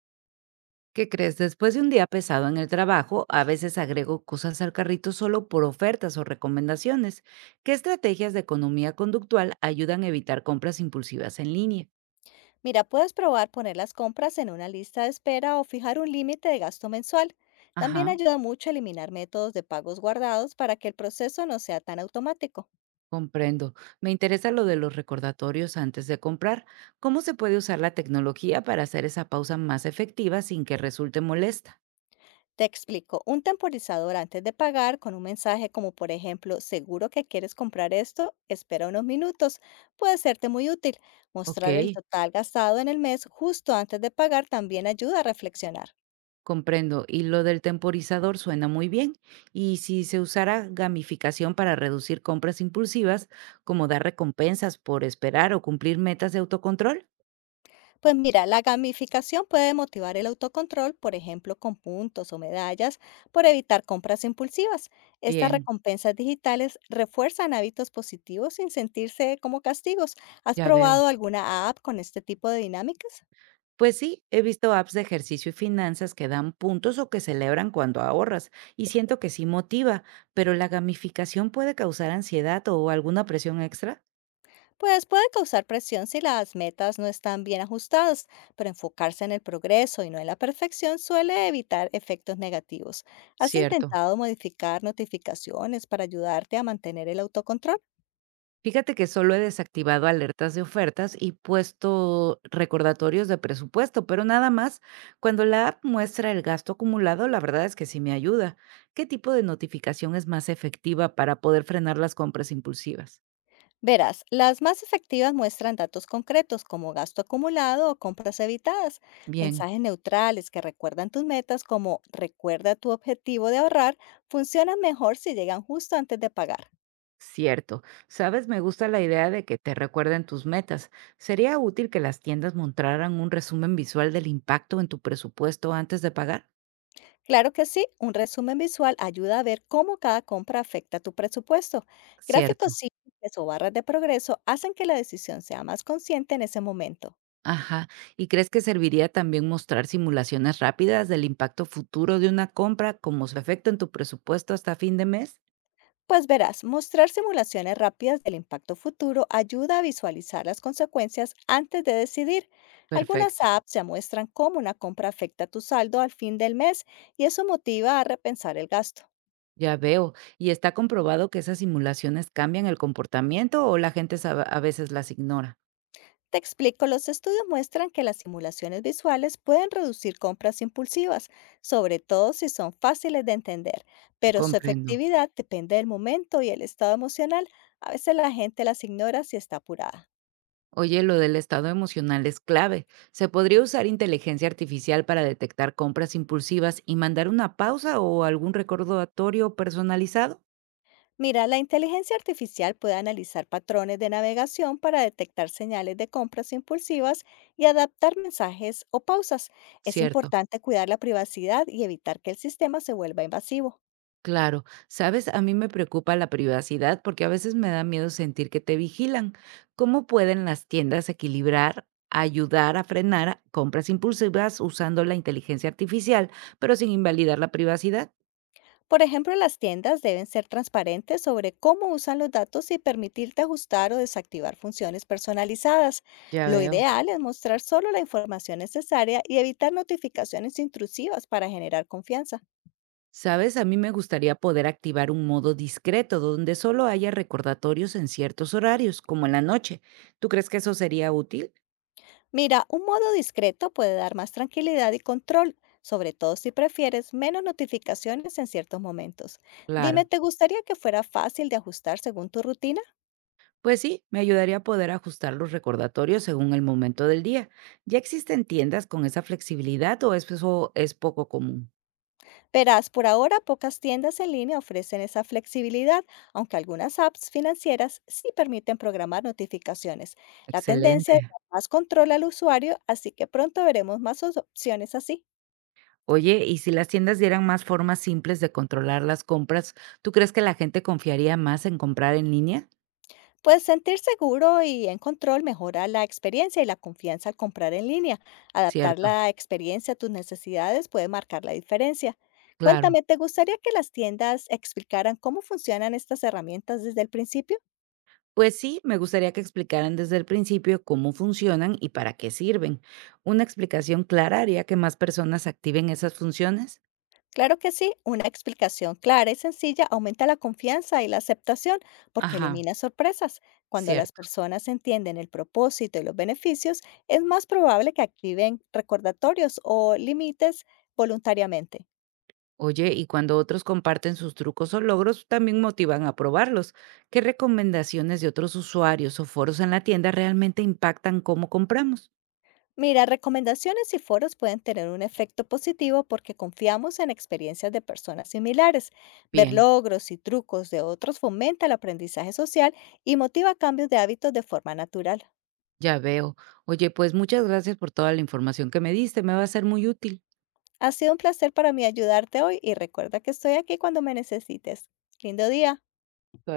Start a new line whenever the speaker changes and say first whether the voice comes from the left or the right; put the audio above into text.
right: ¿Qué crees? Después de un día pesado en el trabajo, a veces agrego cosas al carrito solo por ofertas o recomendaciones. ¿Qué estrategias de economía conductual ayudan a evitar compras impulsivas en línea?
left: Mira, puedes probar poner las compras en una lista de espera o fijar un límite de gasto mensual. También
right: Ajá,
left: ayuda mucho a eliminar métodos de pagos guardados para que el proceso no sea tan automático.
right: comprendo. Me interesa lo de los recordatorios antes de comprar. ¿Cómo se puede usar la tecnología para hacer esa pausa más efectiva sin que resulte molesta?
left: Te explico, un temporizador antes de pagar con un mensaje como por ejemplo, seguro que quieres comprar esto, espera unos minutos, puede serte muy útil.
right: Ok.
left: Mostrar el total gastado en el mes justo antes de pagar también ayuda a reflexionar.
right: Comprendo. Y lo del temporizador suena muy bien. Y si se usara gamificación para reducir compras impulsivas, como dar recompensas por esperar o cumplir metas de autocontrol.
left: Pues mira, la gamificación puede motivar el autocontrol, por ejemplo, con puntos o medallas, por evitar compras impulsivas. Estas
right: Bien,
left: recompensas digitales refuerzan hábitos positivos sin sentirse como castigos. ¿Has
right: ya veo.
left: probado alguna app con este tipo de dinámicas?
right: Pues sí, he visto apps de ejercicio y finanzas que dan puntos o que celebran cuando ahorras, y siento que sí motiva, pero la gamificación puede causar ansiedad o alguna presión extra.
left: Pues puede causar presión si las metas no están bien ajustadas, pero enfocarse en el progreso y no en la perfección suele evitar efectos negativos. ¿Has
right: Cierto.
left: intentado modificar notificaciones para ayudarte a mantener el autocontrol?
right: Fíjate que solo he desactivado alertas de ofertas y puesto recordatorios de presupuesto, pero nada más. Cuando la app muestra el gasto acumulado, la verdad es que sí me ayuda. ¿Qué tipo de notificación es más efectiva para poder frenar las compras impulsivas?
left: Verás, las más efectivas muestran datos concretos como gasto acumulado o compras evitadas,
right: Bien,
left: mensajes neutrales que recuerdan tus metas como recuerda tu objetivo de ahorrar, funcionan mejor si llegan justo antes de pagar.
right: cierto. Sabes, me gusta la idea de que te recuerden tus metas. ¿Sería útil que las tiendas mostraran un resumen visual del impacto en tu presupuesto antes de pagar?
left: Claro que sí, un resumen visual ayuda a ver cómo cada compra afecta tu presupuesto. Gráficos
right: Cierto.
left: simples o barras de progreso hacen que la decisión sea más consciente en ese momento.
right: Ajá. ¿Y crees que serviría también mostrar simulaciones rápidas del impacto futuro de una compra, como su efecto en tu presupuesto hasta fin de mes?
left: Pues verás, mostrar simulaciones rápidas del impacto futuro ayuda a visualizar las consecuencias antes de decidir. Algunas
right: Perfecto,
left: apps ya muestran cómo una compra afecta tu saldo al fin del mes y eso motiva a repensar el gasto.
right: ya veo. ¿Y está comprobado que esas simulaciones cambian el comportamiento o la gente a veces las ignora?
left: Te explico, los estudios muestran que las simulaciones visuales pueden reducir compras impulsivas, sobre todo si son fáciles de entender, pero su
right: Comprendo.
left: efectividad depende del momento y el estado emocional. A veces la gente las ignora si está apurada.
right: Oye, lo del estado emocional es clave. ¿Se podría usar inteligencia artificial para detectar compras impulsivas y mandar una pausa o algún recordatorio personalizado?
left: Mira, la inteligencia artificial puede analizar patrones de navegación para detectar señales de compras impulsivas y adaptar mensajes o pausas. Es
right: Cierto.
left: importante cuidar la privacidad y evitar que el sistema se vuelva invasivo.
right: Claro, sabes, a mí me preocupa la privacidad porque a veces me da miedo sentir que te vigilan. ¿Cómo pueden las tiendas equilibrar, ayudar a frenar compras impulsivas usando la inteligencia artificial, pero sin invalidar la privacidad?
left: Por ejemplo, las tiendas deben ser transparentes sobre cómo usan los datos y permitirte ajustar o desactivar funciones personalizadas.
right: Ya
left: Lo
right: veo.
left: ideal es mostrar solo la información necesaria y evitar notificaciones intrusivas para generar confianza.
right: Sabes, a mí me gustaría poder activar un modo discreto donde solo haya recordatorios en ciertos horarios, como en la noche. ¿Tú crees que eso sería útil?
left: Mira, un modo discreto puede dar más tranquilidad y control, sobre todo si prefieres menos notificaciones en ciertos momentos. Dime,
right: Claro.
left: ¿te gustaría que fuera fácil de ajustar según tu rutina?
right: Pues sí, me ayudaría a poder ajustar los recordatorios según el momento del día. ¿Ya existen tiendas con esa flexibilidad o eso es poco común?
left: Verás, por ahora pocas tiendas en línea ofrecen esa flexibilidad, aunque algunas apps financieras sí permiten programar notificaciones. La tendencia es
right: Excelente.
left: dar más control al usuario, así que pronto veremos más opciones así.
right: Oye, y si las tiendas dieran más formas simples de controlar las compras, ¿tú crees que la gente confiaría más en comprar en línea?
left: Pues sentir seguro y en control mejora la experiencia y la confianza al comprar en línea. Adaptar
right: Cierto,
left: la experiencia a tus necesidades puede marcar la diferencia.
right: claro.
left: Cuéntame, ¿te gustaría que las tiendas explicaran cómo funcionan estas herramientas desde el principio?
right: Pues sí, me gustaría que explicaran desde el principio cómo funcionan y para qué sirven. Una explicación clara haría que más personas activen esas funciones.
left: Claro que sí, una explicación clara y sencilla aumenta la confianza y la aceptación porque
right: Ajá,
left: elimina sorpresas. Cuando las
right: cierto.
left: personas entienden el propósito y los beneficios, es más probable que activen recordatorios o límites voluntariamente.
right: Oye, y cuando otros comparten sus trucos o logros, también motivan a probarlos. ¿Qué recomendaciones de otros usuarios o foros en la tienda realmente impactan cómo compramos?
left: Mira, recomendaciones y foros pueden tener un efecto positivo porque confiamos en experiencias de personas similares. Ver
right: Bien,
left: logros y trucos de otros fomenta el aprendizaje social y motiva cambios de hábitos de forma natural.
right: ya veo. Oye, pues muchas gracias por toda la información que me diste, me va a ser muy útil.
left: Ha sido un placer para mí ayudarte hoy y recuerda que estoy aquí cuando me necesites. Lindo día.